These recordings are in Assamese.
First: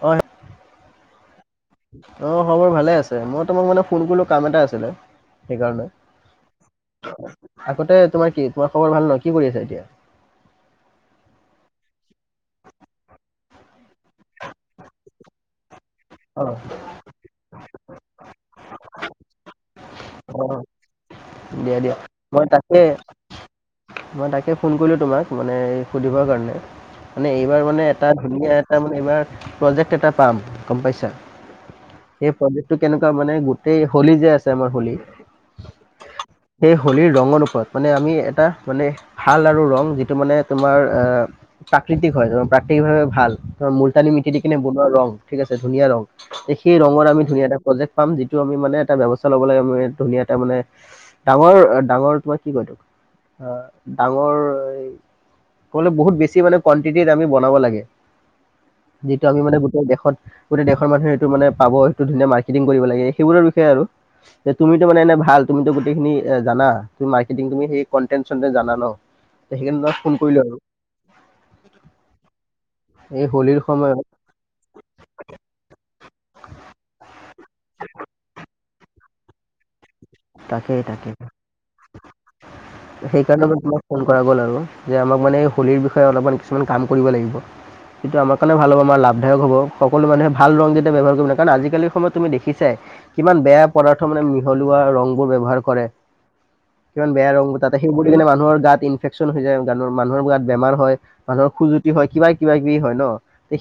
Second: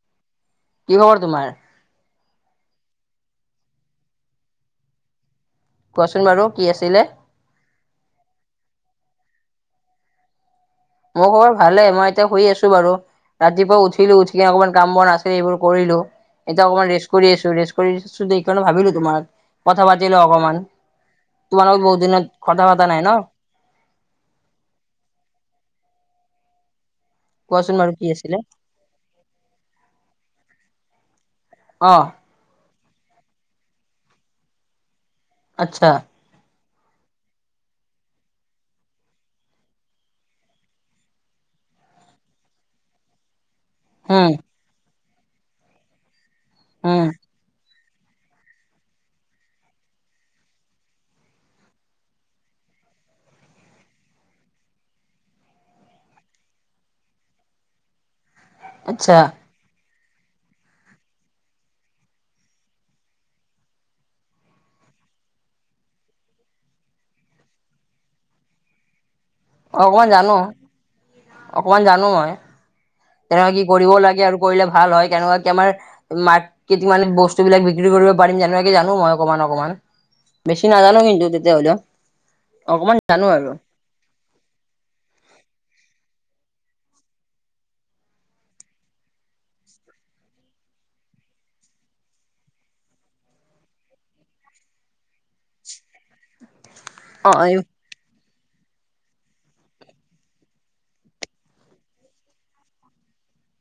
অ। কি খবৰ তোমাৰ- অ খবৰ ভালে আছে মই তোমাক মানে ফোন কৰিলো কাম এটা আছিলে- সেইকাৰণে কোৱাচোন বাৰু কি আছিলে? আগতে তোমাৰ কি তোমাৰ খবৰ ভাল ন কি- কি কৰি আছা এতিয়া। মোৰ খবৰ ভালে মই এতিয়া শুই আছো বাৰু। ৰাতিপুৱা উঠিলো উঠি কিনে অকণমান কাম বন আছিলে এইবোৰ কৰিলো অ এতিয়া অকমান ৰেষ্ট্ কৰি আছো ৰে- কৰি আছোঁ সেইকাৰণে ভাবিলো তোমাৰ কথা পাতিলো অ অকমান। তোমাৰ দিয়া লগত দিয়া বহুত দিনত মই কথা তাকে পাতা নাই ন। মই তাকে ফোন কৰিলোঁ তোমাক মানে এই সুধিবৰ কাৰণে- মানে এইবাৰ কোৱাচোন মানে বাৰু কি এটা আছিলে? ধুনীয়া এটা মানে এইবাৰ প্ৰজেক্ট এটা পাম গম পাইছা- অ সেই প্ৰজেক্ট টো কেনেকুৱা মানে গোটেই হোলী যে আছে আমাৰ হোলী - আচ্ছা সেই হোলীৰ ৰঙৰ ওপৰত মানে আমি এটা- মানে ভাল আৰু ৰং যিটো মানে তোমাৰ আহ প্ৰাকৃতিক হয় তোমাৰ প্ৰাকৃতিকভাৱে ভাল- ধ, মূলতানী উম মিটি দি কিনে বনোৱা ৰং, ঠিক আছে, ধুনীয়া ৰং। তে, সেই উম ৰঙৰ, আমি ধুনীয়া এটা প্ৰজেক্ট পাম, যিটো আমি, মানে, এটা ব্যৱস্থা ল'বলৈ, আমি ধুনীয়া এটা, মানে, ডাঙৰ ডাঙৰ তোমাৰ কৰি তোক আ', আগৰ এই ক'লে, বহুত বেছি মানে কোৱান্টিটি আমি বনাব লাগে, আচ্ছা যিটো আমি মানে গোটেই দেশত গোটেই দেশৰ মানুহে সেইটো, মানে, পাব। সেইটো ধুনীয়া মাৰ্কেটিং কৰিব লাগে। সেইবোৰৰ বিষয়ে, আৰু যে তুমিতো, মানে, এনে ভাল, তুমিতো গোটেইখিনি এ জানা। মাৰ্কেটিং, তুমি সেই কণ্টেট-চণ্টেট জানা, ন? সেইকন অকমান ফোন জানো কৰিলো আৰু- অকমান জানো মই। এই তেনেকুৱা হোলীৰ কি কৰিব সময়ত লাগে, আৰু কৰিলে ভাল হয়? কেনেকৱাকৈ কেমাৰ মাকটিং, মানে, বস্তুবিলাক বিক্ৰী কৰিব পাৰিম, যেনেকে জানো। মই অকণমান অকণমান, বেছি তাকেই নাজানো। কিন্তু নেজানো তাকে কিন্তু তেতিয়াহ'লে [unintelligible] কৰা গ'ল, আৰু যে আমাক মানে হোলীৰ বিষয়ে অলপমান কিছুমান কাম কৰিব লাগিব। সেইটো আমাৰ কাৰণে ভাল হ'ব, আমাৰ লাভদয়ক হ'ব। সকলো মানুহে ভাল ৰং কেইটা ব্যৱহাৰ কৰিব, কাৰণ আজিকালিৰ সময়ত তুমি দেখিছাই। কিমান বেয়া পদাৰ্থ মিহলোৱা ৰংবোৰ ব্যৱহাৰ কৰে, কিমান অ বেয়া ৰং ব্যৱহাৰ কৰে। সেই বুলিলে মানুহৰ গাত ইনফেকচন হৈ যায়, মানুহৰ গাঁত বেমাৰ হয়, মানুহৰ খজুতি হয়, কিবা কিবা কিবি হয় ন,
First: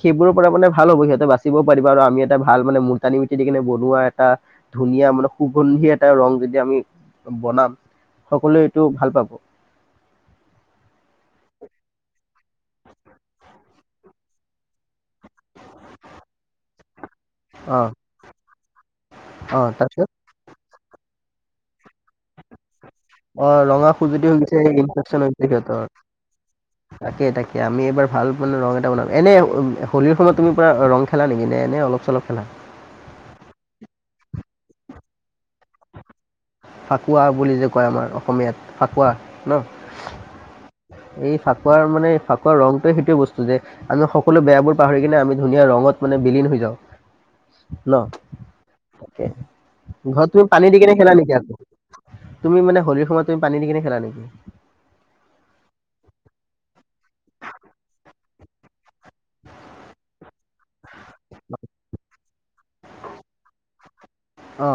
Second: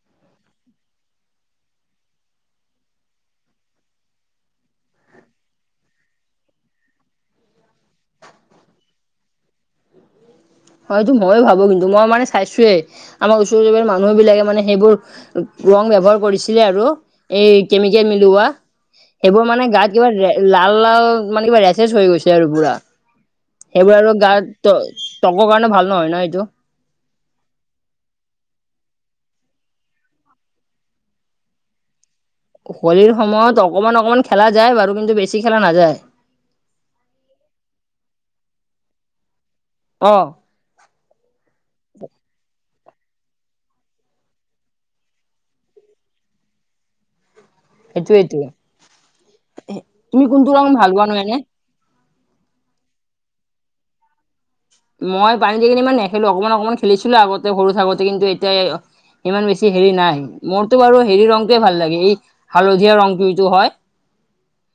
সেইবোৰৰ পৰা মানে ভাল হ'ব, সিহঁতে বাচিবও পাৰিব, আৰু আমি এটা ভাল মানে মুলতানী মিটি কিনে বনোৱা। এটা ধুনীয়া মানে সুগন্ধি এটা ৰং যদি আমি বনাম, সকলোৱে টো ভাল পাব। হয়টো ময়ো ভাবো, কিন্তু মই মানে চাইছোয়েই, আমাৰ ওচৰ-চুবুয়া মানুহবিলাকে মানে সেইবোৰ ৰং ব্যৱহাৰ কৰিছিলে আৰু এই অ কেমিকেল মিলোৱা সেইবোৰ, অ মানে গাত কিবা তাৰপিছত লে, লাল লাল। মানে কিবা ৰেচেছ হৈ গৈছে, আৰু পুৰা। অ', ৰঙা, সেইবোৰ আৰু খজুৱতি গাত হৈছে, ইনফেকচন ত্বকৰ হৈছে কাৰণে ভাল সিহঁতৰ। নহয় ন এইটো তাকে তাকে, আমি এইবাৰ ভাল, মানে, ৰং এটা বনাল। এনে- হোলীৰ সময়ত তুমি পুৰা ৰং খেলা নেকি, নে এনে অলপ-চলপ? হোলীৰ সময়ত অকমান অকমান খেলা যায় বাৰু, কিন্তু বেছি খেলা নাযায়। ফাকুৱা বুলি যে কয়, আমাৰ অসমীয়াত ফাকুৱা, ন? অ এই ফাকুৱা, মানে ফাকুৱাৰ ৰংটোৱে, সিটো বস্তু যে আমি সকলো বেয়াবোৰ পাহৰি কিনে, আমি ধুনীয়া ৰঙত মা নে, বিলীন হৈ যাওঁ। ন, সেইটোয়েইটো তাকে ঘৰত তুমি কোনটো ৰং পানী দি ভাল কেনে পোৱা নো খেলা নেকি এনে আকৌ? তুমি, মানে, হোলীৰ সময়ত তুমি পানী দি কিনে খেলা নেকি? মই পানীকে কিনি ইমান নেখেলোঁ। অকণমান, অকণমান খেলিছিলোঁ আগতে সৰু থাকোঁতে, কিন্তু এতিয়া, এ, অ'। ইমান বেছি হেৰি নাই মোৰতো, বাৰু। হেৰি, ৰংটোৱেই ভাল লাগে। এই হালধীয়া ৰংটোটো হয়। অ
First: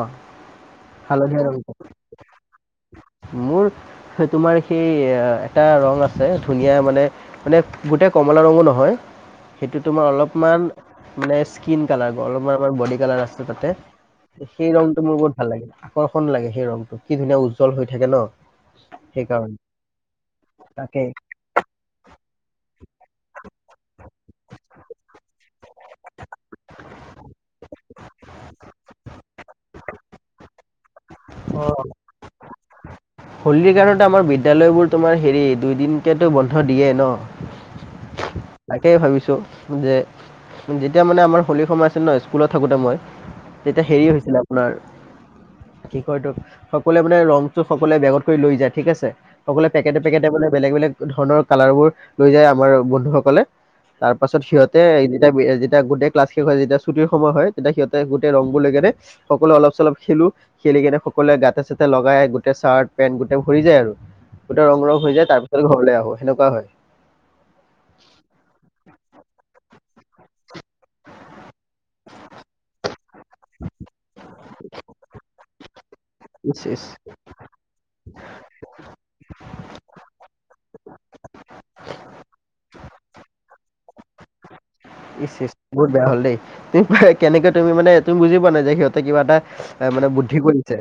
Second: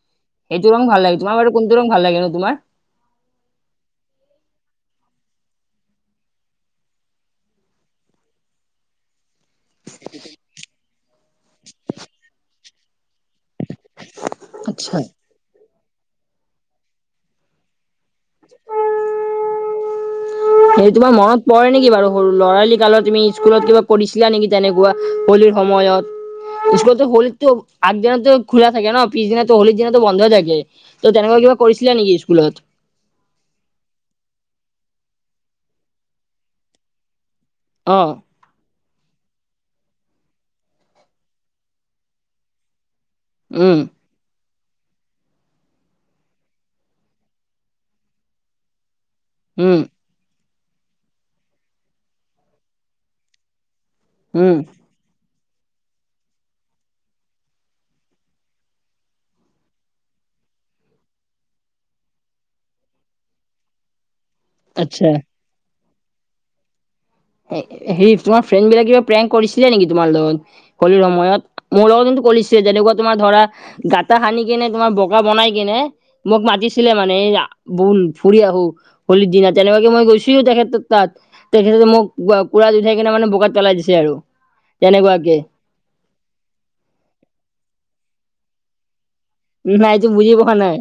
এইটো ৰং ভাল লাগে তোমাৰ। হালধীয়া বাৰু, ৰংটো কোনটো ৰং ভাল লাগে নো তোমাৰ? মোৰ, তোমাৰ সেই এ, ' এটা ৰং আছে ধুনীয়া। মানে, গোটা। কমলা ৰঙো নহয়। সেইটো তোমাৰ অলপমান, মানে, স্কিন কালাৰ, অলপ বডি কালাৰ আছে তাতে। সেই ৰংটো মোৰ বহুত ভাল লাগে। আকৰ্ষণ লাগে। সেই ৰংটো কি ধুনীয়া, উজ্জ্বল হৈ থাকে, ন? সেইকাৰ সেই, তোমাৰ মনত পৰে নেকি বাৰু, সৰু ল'ৰালি কালত, তুমি? স্কুলত কিবা পৰিছিলা নেকি, তেনেকুৱা, হোলীৰ সময়ত? স্কুলতো হোলীৰতো - আগদিনাতো খোলা থাকে ন পিছদিনাটো হোলিৰ দিনাতো বন্ধ হৈ থাকে। ত, তেনেকুৱা কিবা অ কৰিছিলা নেকি স্কুলত? হোলীৰ কাৰণত আমাৰ বিদ্যালয়বোৰ, তোমাৰ হেৰি, দুইদিনকেটো বন্ধ দিয়ে, ন? অ তাকেই ভাবিছোঁ যে, যেতিয়া, মানে, আমাৰ হোলীৰ সময় আহে ন, স্কুলত থাকোঁতে, মই উম তেতিয়া, হেৰি, হৈছিলে, আপোনাৰ, কি কয়তো, সকলোৱে, মানে, ৰংটো সম সকলে বেগত কৰি লৈ যায়, ঠিক আছে। অকলে উম পেকেট-পেকেটে বোলে বেলেগ বেলেগ ধৰণৰ কালাৰবোৰ লৈ যায় আমাৰ বন্ধুসকলে। তাৰ পাছত, উম সিহঁতে এদিন টেগ বিয়ে, যেতিয়া গোটেই ক্লাছ শেষ হয়, যেতিয়া ছুটিৰ সময় হয়, তেতিয়া সিহঁতে গোটেই ৰংবোৰ লৈ কিনে, সকলো অলপ-চলপ খেল টো, খেলি কিনে, সকলোৱে গাতে- চাতে লগাই গোট গো চাৰ্ট পেণ্ট গোটেই ভৰি যায় আৰু গোটেই ৰং ৰং আচ্ছা হৈ যায় তাৰ পিছত ঘৰলৈ আহো সেনেকুৱা হয়। হেৰি তোমাৰ ফ্ৰেণ্ড বিলাক কিবা প্ৰেং কৰিছিলে নেকি তোমাৰ লগত হলিৰ সময়ত? মোৰ লগত কিন্তু কৰিলছে যেনেকুৱা তোমাৰ ধৰা গাটা সানি কিনে তোমাৰ বোকা বনাই কিনে মোক ইচ ইচ মাতিছিলে মানে বোন ফুৰি আহো হলীৰ দিনা তেনেকাকে মই গৈছো তেখেতৰ তাত তেখেততে মোক কুৰা জ উঠাই কিনে মানে বোকাত পলাই দিছে আৰু। ইচ, তেনেকুৱাকে ইচ, বহুত বেয়া হল দেই কেনেকে তুমি মানে তুমি বুজি পোৱা নাই যে সিহঁত কিবা এটা এ মানে নাইতো বুজি বুদ্ধি পোৱা কৰিছে নাই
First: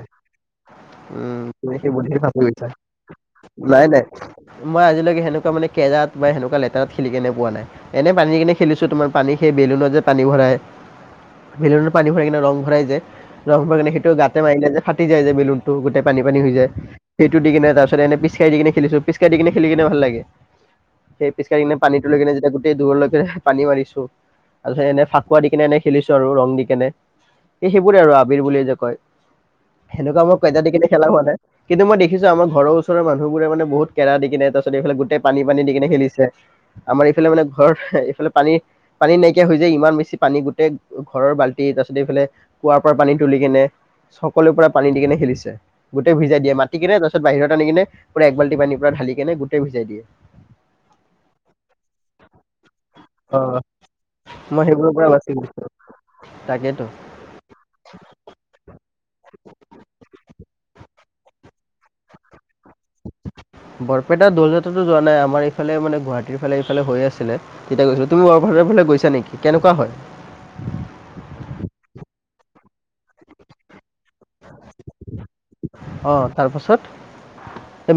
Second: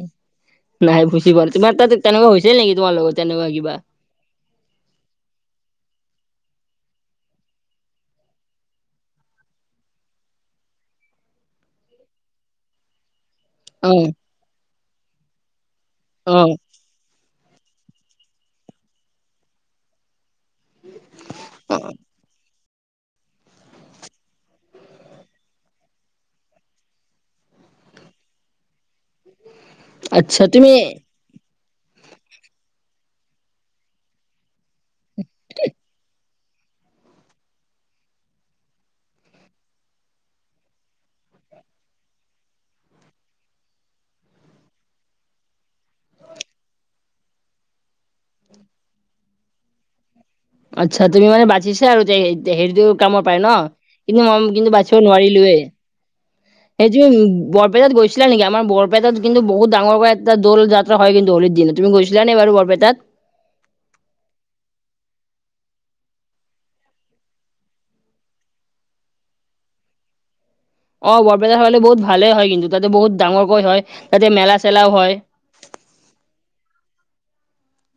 নাই বুজি উম, পোৱা নাই তোমাৰ তুমি সেই তাত বুদ্ধিত তেনেকুৱা ফাছি হৈছিল গৈছা, নেকি তোমাৰ লগত তেনেকুৱা কিবা ওলাই নাই? মই আজিলৈকে সেনেকুৱা মানে কেজাত বা সেনেকুৱা লেতেৰাত খেলি কেনে পোৱা নাই, এনে পাণী কিনে খেলিছো তোমাৰ পানী সেই বেলুনত যে পানী ভৰাই, বেলুনত পানী ভৰাই কিনে ৰং ভৰাই যে ৰং কাৰনে অ সেইটো গাতে মাৰিলে যে ফাটি যায় যে বেলুনটো গোটেই পানী অ পানী হৈ যায়। সেইটো দি কিনে তাৰ পিছ এনে পিচকাই দি কিনে খেলিছোঁ, পিচকাই দি কিনে খেলি কিনে ভাল লাগে। সেই পিচকাৰি কিনে পানীটো লৈ কিনে গোটেই দূৰলৈকে পানী মাৰিছো তাৰপিছত এনে ফাকুৱা দি কেনে এনে খেলিছো আৰু ৰং দি কেনে। এই সেইবোৰে আৰু আবিৰ বুলি যে কয়, সেনেকুৱা মই আচ্ছা কইজা দি কেনে তুমি খেলা হোৱা নাই কিন্তু মই দে দেখিছো আমাৰ ঘৰ ওচৰৰ মানুহবোৰে মানে বহুত কেৰা দি কিনে তাৰিছত, এইফালে গোটেই পানী দি কিনে খেলিছে আমাৰ এইফালে মানে ঘৰ এইফালে পানী পানী নাইকিয়া হৈ যায় ইমান বেছি পানী গোটেই ঘৰৰ বাল্টি তাৰ পাছত এইফালে কুঁৱাৰ পৰা পানী তুলি কেনে সকলো পোৰা পানী দি কিনে খেলিছে গোটেই ভিজাই দিয়ে মাতি কিনে তাৰপিছত বাহিৰত আনি কিনে পুৰা এক বাল্টি পানীৰ পৰা ঢালি কেনে গোটেই ভিজাই দিয়ে। আচ্ছা তুমি মানে বাচিছা আৰু হেৰিটো কামৰ পাই অ, ন? কিন্তু ম মই কিন্তু সেইবোৰৰ বাচিব পৰা বাচি গৈছো নোৱাৰিলোৱে। তাকেতো সটো উ বৰপেটাত গৈছিলা নেকি আমাৰ বৰপেটাত কিন্তু বহুত ডাঙৰকৈ এটা দল জাত হয় কিন্তু হলীৰ দিন তুমি গৈছিলা নি বাৰু বৰপেটাত বৰপেটা দল যাত্ৰাটো যোৱা নাই আমাৰ ইফালে মানে গুৱাহাটীৰ ফালে ইফালে হৈ আছিলে তেতিয়া গৈছিলো, তুমি বৰপেটাৰ ফালে গৈছা নিকি কেনেুৱা হয়? [inaudible] অ', বৰপেটা ফালে বহুত ভালে হয় কিন্তু তাতে বহুত ডাঙৰকৈ হয়, তাতে মেলা চেলাও হয়। অ', তাৰপাছত?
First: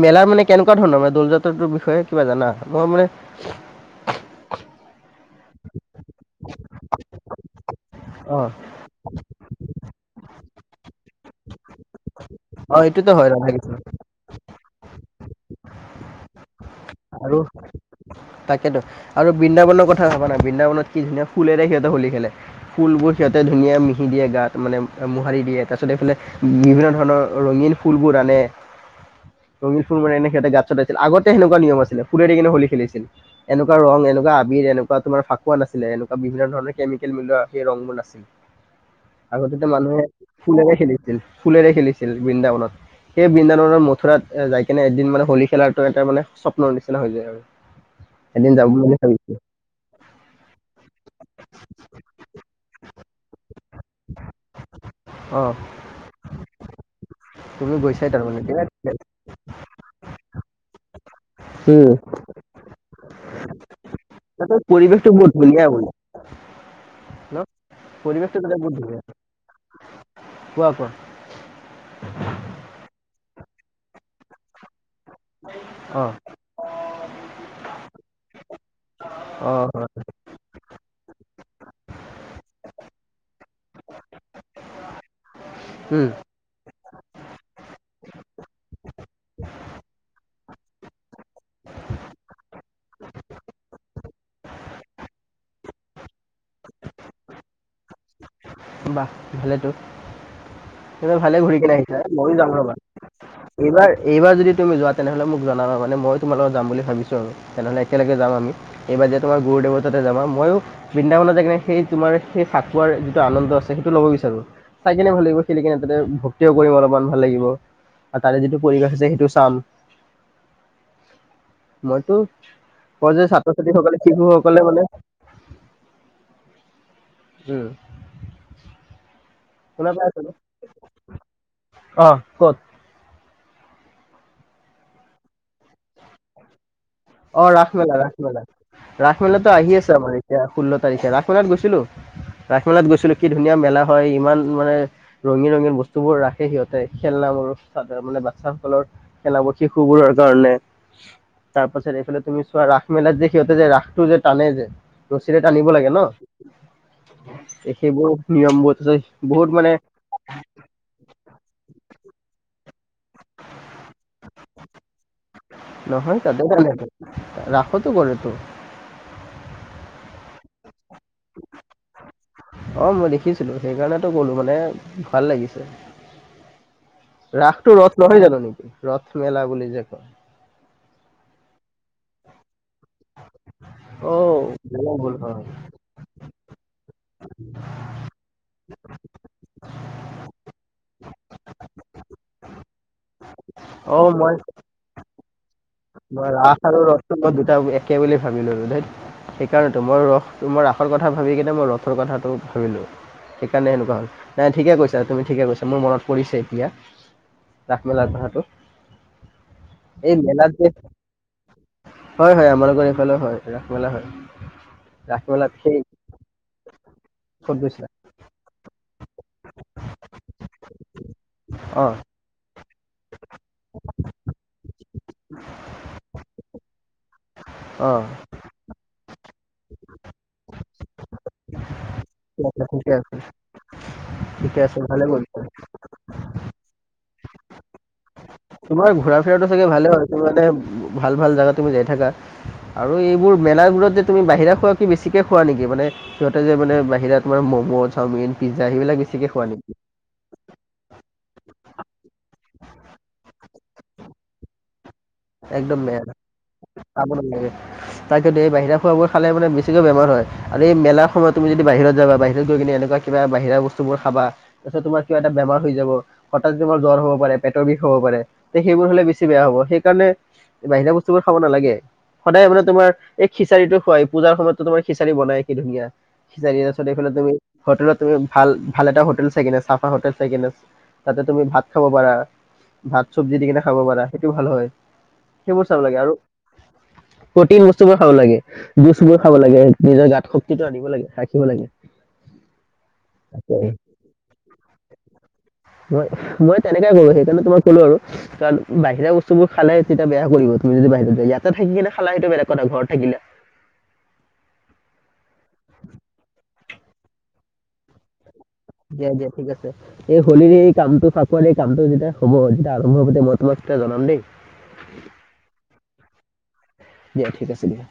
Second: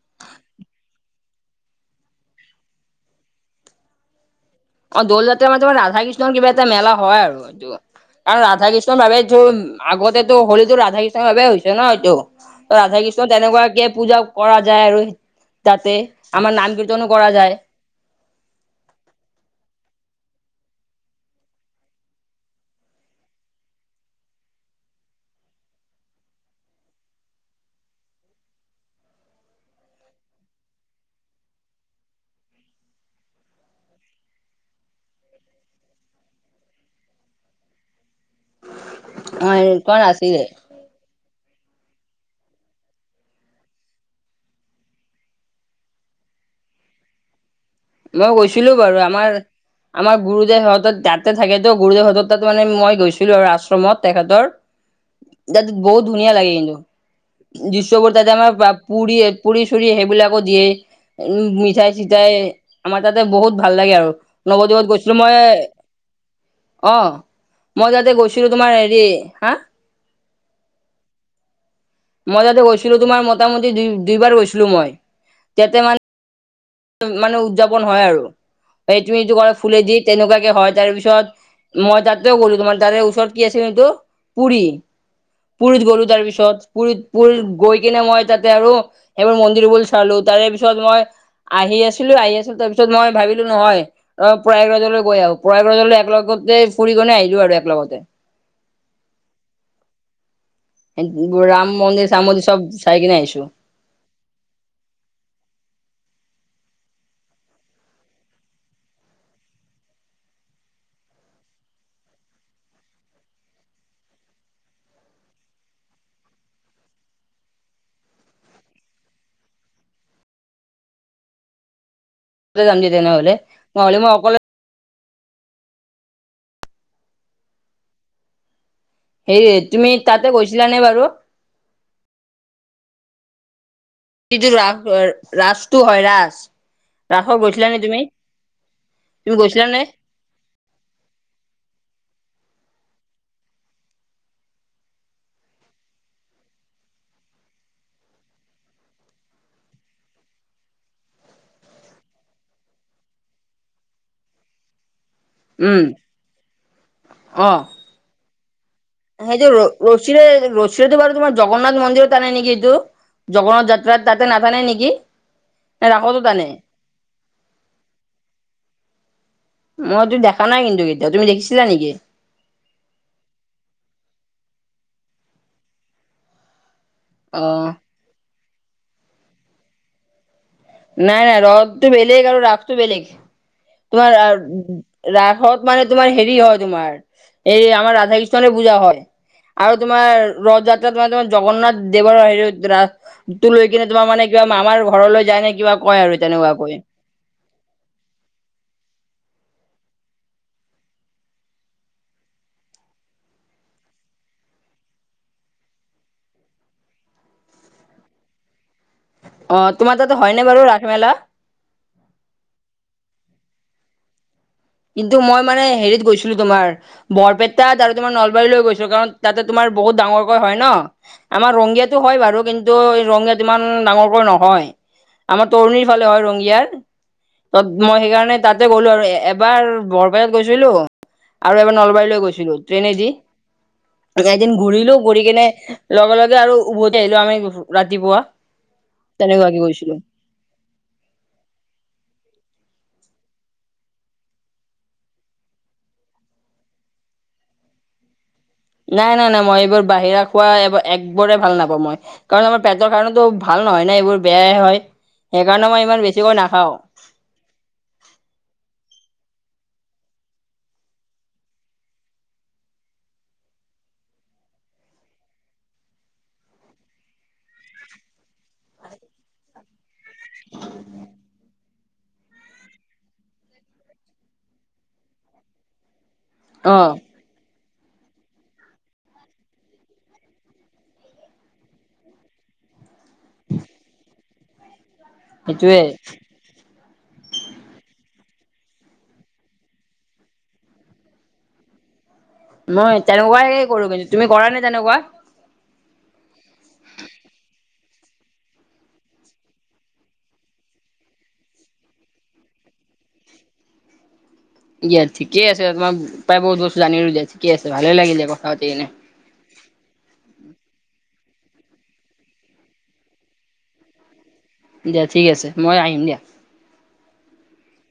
মেলাৰ মানে কেনেকুৱা ধৰণৰ মানে দৌল জাত্ৰৰ বিষয়ে কিবা জানা, মই মানে অ', দৌল যাত্ৰাৰ মানে তোমাৰ ৰাধা কৃষ্ণৰ কিবা এটা মেলা হয় আৰু এইটো কাৰণ অঁ ৰাধা কৃষ্ণৰ বাবে এইটো আগতেতো হোলীতো ৰাধা কৃষ্ণৰ বাবে হৈছে ন এইটো অঁ ৰাধা এইটোতো হয় কৃষ্ণ তেনেকুৱাকে পূজা কৰা যায় আৰু তাতে আমাৰ নাম কীৰ্তনো কৰা আৰু যায়। তাকেতো আৰু বৃন্দাবনৰ কথা ভবা না বৃন্দাবনত কি ধুনীয়া ফুলেৰে সিহঁতে হলি খেলে ফুলবোৰ সিহঁতে ধুনীয়া মিহি দিয়ে গাত মানে মোহাৰি দিয়ে তাৰ পছত এইফালে বিভিন্ন ধৰণৰ ৰঙীন ফুলবোৰ মানে ৰঙিল ফুল মানে এনে সিহঁতে গাত চতাইছিল আগতে সনেকুৱা নিয়ম আছিল ফুলে দি কিনে হলী খেলিছিল। এনেকুৱা ৰং, এনেকুৱা আবিৰ, এনেকুৱা তোমাৰ ফাকুৱা নাছিলে, এনেকুৱা বিভিন্ন ধৰণৰ কেমিকেল মিলোৱা সেই ৰংবোৰ নাছিল। অ আগতেতো এনেকুৱা মানুহে নাছিলে ফুলেৰে খেলিছিল ফুলেৰে খেলিছিল বৃন্দাবনত। সেই বৃন্দাবনৰ মথুৰাত যাই কিনে এদিন মানে হোলী খেলাটো এটা মানে স্বপ্নৰ নিচিনা হৈ যায় আৰু। মই এদিন যাম গৈছিলো বুলি বাৰু ভাবিছো আমাৰ আমাৰ গুৰুদেৱহঁত তাতে থাকেটো গুৰুদেৱহঁত তাত মানে মই গৈছিলো আৰু আ মত তেখেতৰ অ বহুত ধুনীয়া লাগে কিন্তু তুমি গৈছাই দৃশ্যবোৰ তাতে তাৰমানে দিয়া আমাৰ ঠিকে আছে। পুৰি পুৰি চুৰি সেইবিলাকো দিয়ে উম, উম, মিঠাই চিঠাই আমাৰ তাতে বহুত ভাল লাগে আৰু তাতে নৱদ্বীপত পৰিৱেশটো গৈছিলো বহুত মই ধুনীয়া বোলে অ', ন মই তাতে পৰিৱেশটো গৈছিলো তোমাৰ বহুত ধুনীয়া হাঁ? কোৱা কোৱা মই যাতে গৈছিলোঁ তোমাৰ মোটামুটি দুই দুইবাৰ গৈছিলোঁ মই, তাতে অ মানে মানে উদযাপন হয় আৰু, সেই তুমিটো ক'লা অ ফুলেদি হয় তেনেকুৱাকে হয় তাৰপিছত। মই তাতেও গ'লো তোমাৰ তাৰে ওচৰত কি আছিল সেইটো পুৰী। পুুৰীত গ'লো উম তাৰপিছত। পুুৰীত পুৰীত গৈ কিনে মই তাতে আৰু সেইবোৰ মন্দিৰবোৰ চালো তাৰে পিছত মই আহি আছিলোঁ আহি আছিলোঁ তাৰপিছত মই ভাবিলোঁ নহয় অ' পৰয়াগৰাজলৈ গৈ আহো পৰয়াগৰাজলৈ একে লগ [unintelligible] ফুৰি কিনে আহিলোঁ আৰু এক লগতেৱ বা ভালেতো, তুমি ভালে ঘূৰি ৰাম কিনে আহিছা মন্দিৰ চাম ময়ো মন্দিৰ যাম চব ৰ'বা। চাই কিনে আহিছো এইবাৰ এইবাৰ যদি তুমি যোৱা তেনেহলে মোক জনাবা মানে মই তোমাৰ লগত যাম বুলি ভাবিছোঁ আৰু তেনেহ'লে একেলগে যাম আমি এইবাৰ যে তোমাৰ গুৰুদেৱৰ তাতে যাবা ময়ো বৃন্দা [unintelligible] যায় কিনে সেই তোমাৰ সেই ফাকুৱাৰ আনন্দ আছে সেইটো ল'ব বিচাৰো, চাই কিনে ভাল লাগিব খেলি কিনে তাতে ভক্তিও কৰিম অলপমান ভাল লাগিব। আৰু তাৰে যিটো পৰিৱেশ আছে সেইটো চাম। মইতো, যাম দিয়া কয় যে তেনেহলে ছাত্ৰ ছাত্ৰীসকলে নহ'লে মই অকলে শিশুসকলে মানে উম। সেয়ে তুমি শুনা পাই আছা ন তাতে গৈছিলানে বাৰু। অ ক'ত [unintelligible] ৰাস ৰাজটো হয় ৰাজ। অ' ৰাসমেলা ৰাসমেলা। তুমি ৰাসমেলাটো গৈছিলা আহি নে আছে আমাৰ এতিয়া ষোল্ল তাৰিখে ৰাসমেলাত গৈছিলোঁ, ৰাসমেলাত গৈছ [unintelligible] কি ধুনীয়া মেলা হয় ইমান মানে ৰঙীন ৰঙীন বস্তুবোৰ ৰাখে সিহঁতে খেলনাবোৰ মানে বাচ্ছাসকলৰ খেলাব শিশু বোৰৰ কাৰণে, তাৰ তাৰ পাছত এইফালে তুমি চোৱা ৰাস মেলাত যে সিহঁতে যে ৰাসটো যে টানে যে। ৰছীৰে টানিব উম লাগে ন'। সেইবোৰ নিয়মবোৰ অ' বহুত সেইটো ৰ মানে ৰছীৰে ৰছীৰেটো বাৰু তোমাৰ জগন্নাথ মন্দিৰত টানে নেকি। [unintelligible] জগন্নাথ যাত্ৰা তাতে নাটানে নেকি, না ৰাসটো টানে। ৰাসটো কৰেতো। মইতো দেখা নাই কিন্তু কেতিয়াও তুমি দেখিছিলা নেকি। অ' মই দেখিছিলো সেইকাৰণেতো ক'লো মানে ভাল লাগিছে। অ ৰাসটো ৰথ নহয় জানো নেকি ৰথ মেলা বুলি যে কয়। নাই নাই ৰথটো বেলেগ আৰু ৰাসটো বেলেগ। অ তোমাৰ ভুল ৰা- হয় ৰাসত মানে তোমাৰ হেৰি হয় তোমাৰ। এই আমাৰ ৰাধা কৃষ্ণনে পূজা হয়, আৰু তোমাৰ ৰথ যাত্ৰাত [unintelligible] তোমাৰ জগন্নাথ দেৱৰ হেৰি ৰাথটো লৈ কিনে অ তোমাৰ মানে মই কিবা মামাৰ ঘৰলৈ যায় নেকি। মই ৰাস আৰু ৰথটো দুটা একে বুলি ভাবি ল'লো ধেত। সেইকাৰণেতো মই ৰসটো মোৰ ৰাসৰ কথা ভাবি কিনে মই ৰথৰ কথাটো ভাবিলোঁ। সেইকাৰণে সেনেকুৱা হ'ল, নাই ঠিকে কৈছা তুমি ঠিকে কৈছা মোৰ মনত পৰিছে এতিয়া। ৰাস মেলাৰ কথাটো। অ' তোমাৰ এই তাতে হয় নে মেলাত বাৰু যে ৰা হয় হয় আমাৰ লোকৰ এইফালে হয়, ৰাসমেলা হয়। কিন্তু ৰাস মই মেলাত মানে সেই হেৰিত গৈছিলোঁ তোমাৰ ক'ত বৰপেটাত গৈছিলা আৰু তোমাৰ নলবাৰীলৈ গৈছোঁ কাৰণ তাতে তোমাৰ বহুত ডাঙৰকৈ হয় ন' আমাৰ অ ৰঙিয়াতো হয় বাৰু কিন্তু [unintelligible] এই ৰঙিয়াত ইমান ডাঙৰকৈ নহয়, আমাৰ তৰণীৰ ফালে হয় ৰঙিয়াৰ। [unintelligible] অ মই সেইকাৰণে তাতে গ'লো আৰু এব- এ এবাৰ বৰপোত গৈছিলোঁ, আৰু এবাৰ নলবাৰীলৈ ঠিক গৈছিলোঁ আছে ট্ৰেইনে ঠিকে দি। আছে এদিন ঠিকে আছে ঘূৰিলো ভালে ঘূৰি কৰিছা কিনে লগে লগে আৰু উভতি আহিলোঁ আমি ৰাতিপুৱা। তোমাৰ ঘূৰা ফুৰাটো তেনেকুৱাকে চাগে ভালে গৈছিলো হয় তুমি মানে ভাল ভাল জাগাত তুমি যাই থাকা। আৰু এইবোৰ মেলাৰ গোৰত যে তুমি বাহিৰা খোৱা কি বেছিকৈ খোৱা নেকি মানে সিহঁতে যে মানে বাহিৰা তোমাৰ মোমো [unintelligible] চাওমিন। পিজ্জা সেইবিলাক নাই নাই বেছিকৈ নাই খোৱা মই নেকি এইবোৰ বাহিৰা খোৱা এ একবৰে ভাল নাপাওঁ মই, কাৰণ পেটৰ কাৰণেতো ভাল নহয় নাই এইবোৰ বেয়াই হয়। সেইকাৰণে একদম মই ইমান বেয়া, বেছিকৈ নাখাও খাব নালাগে তাকেটো বাহিৰা খোৱাবোৰ খালে মানে বেছিকৈ বেমাৰ হয় আৰু এই মেলাৰ সময়ত তুমি যেতিয়া বাহিৰত যাবা, বাহিৰত গৈ কিনে এনেকুৱা কিবা বাহিৰা বস্তুবোৰ খাবা। তাৰপিছত কিবা এটা বেমাৰ হৈ যাব, হঠাৎ তোমাৰ জ্বৰ হ'ব পাৰে, পেটৰ বিষ হ'ব পাৰে, তে সেইবোৰ হলে বেছি বেয়া হ'ব সেই সেই কাৰণে বাহিৰা বস্তু বোৰ খাব নালাগে। সদায় মানে তোমাৰ এই খিচাৰিটো খোৱাই, পূজাৰ সময়তো তোমাৰ খিচাৰি বনাই, কি ধুনীয়া। খিচাৰি অ তাৰপিছত এইফালে তুমি হোটেলত তুমি ভাল, ভাল এটা হোটেল চাইকিনে চাফা হোটেল চাইকিনে তাতে তুমি ভাত খাব পাৰা। ভাত চব্জি দি কিনে খাব পাৰা সেইটোও ভাল হয়, সেইবোৰ সেইটোয়ে চাব লাগে আৰু প্ৰটিন বস্তুবোৰ খাব লাগে, জুচবোৰ খাব লাগে, নিজৰ গাত শক্তিটো আনিব লাগে, ৰাখিব লাগে। মই তেনেকুৱা এ কৰো কিন্তু, তুমি কৰা নে তেনেকুৱা? ম মই তেনেকুৱাই কৰো সেইকাৰণে তোমাক ক'লো আৰু কাৰণ বাহিৰা বস্তুবোৰ খালে তেতিয়া বেয়া কৰিব। তুমি যদি বাহিৰত যোৱা ইয়াতে থাকি কিনে খালা সেইটো বেলেগ কথা, ঘৰত থাকিলে। ঠিক আ ঠিকে আছে তোমাৰ প্ৰায় বহু বস্তু জানিলো দিয়া ঠিকে আছে ভালেই লাগিল। কথা পাতি কিনে দিয়া, দিয়া ঠিক আছে। এই হোলীৰ এই কামটো ফাকুৱাৰ এই কামটো যেতিয়া হ'ব তেতিয়া আৰম্ভ হওঁতে মই তোমাক তেতিয়া জনাম দেই। দিয়া ঠিক আছে, মই আহিম দিয়া। দিয়া, ঠিক আছে দিয়া।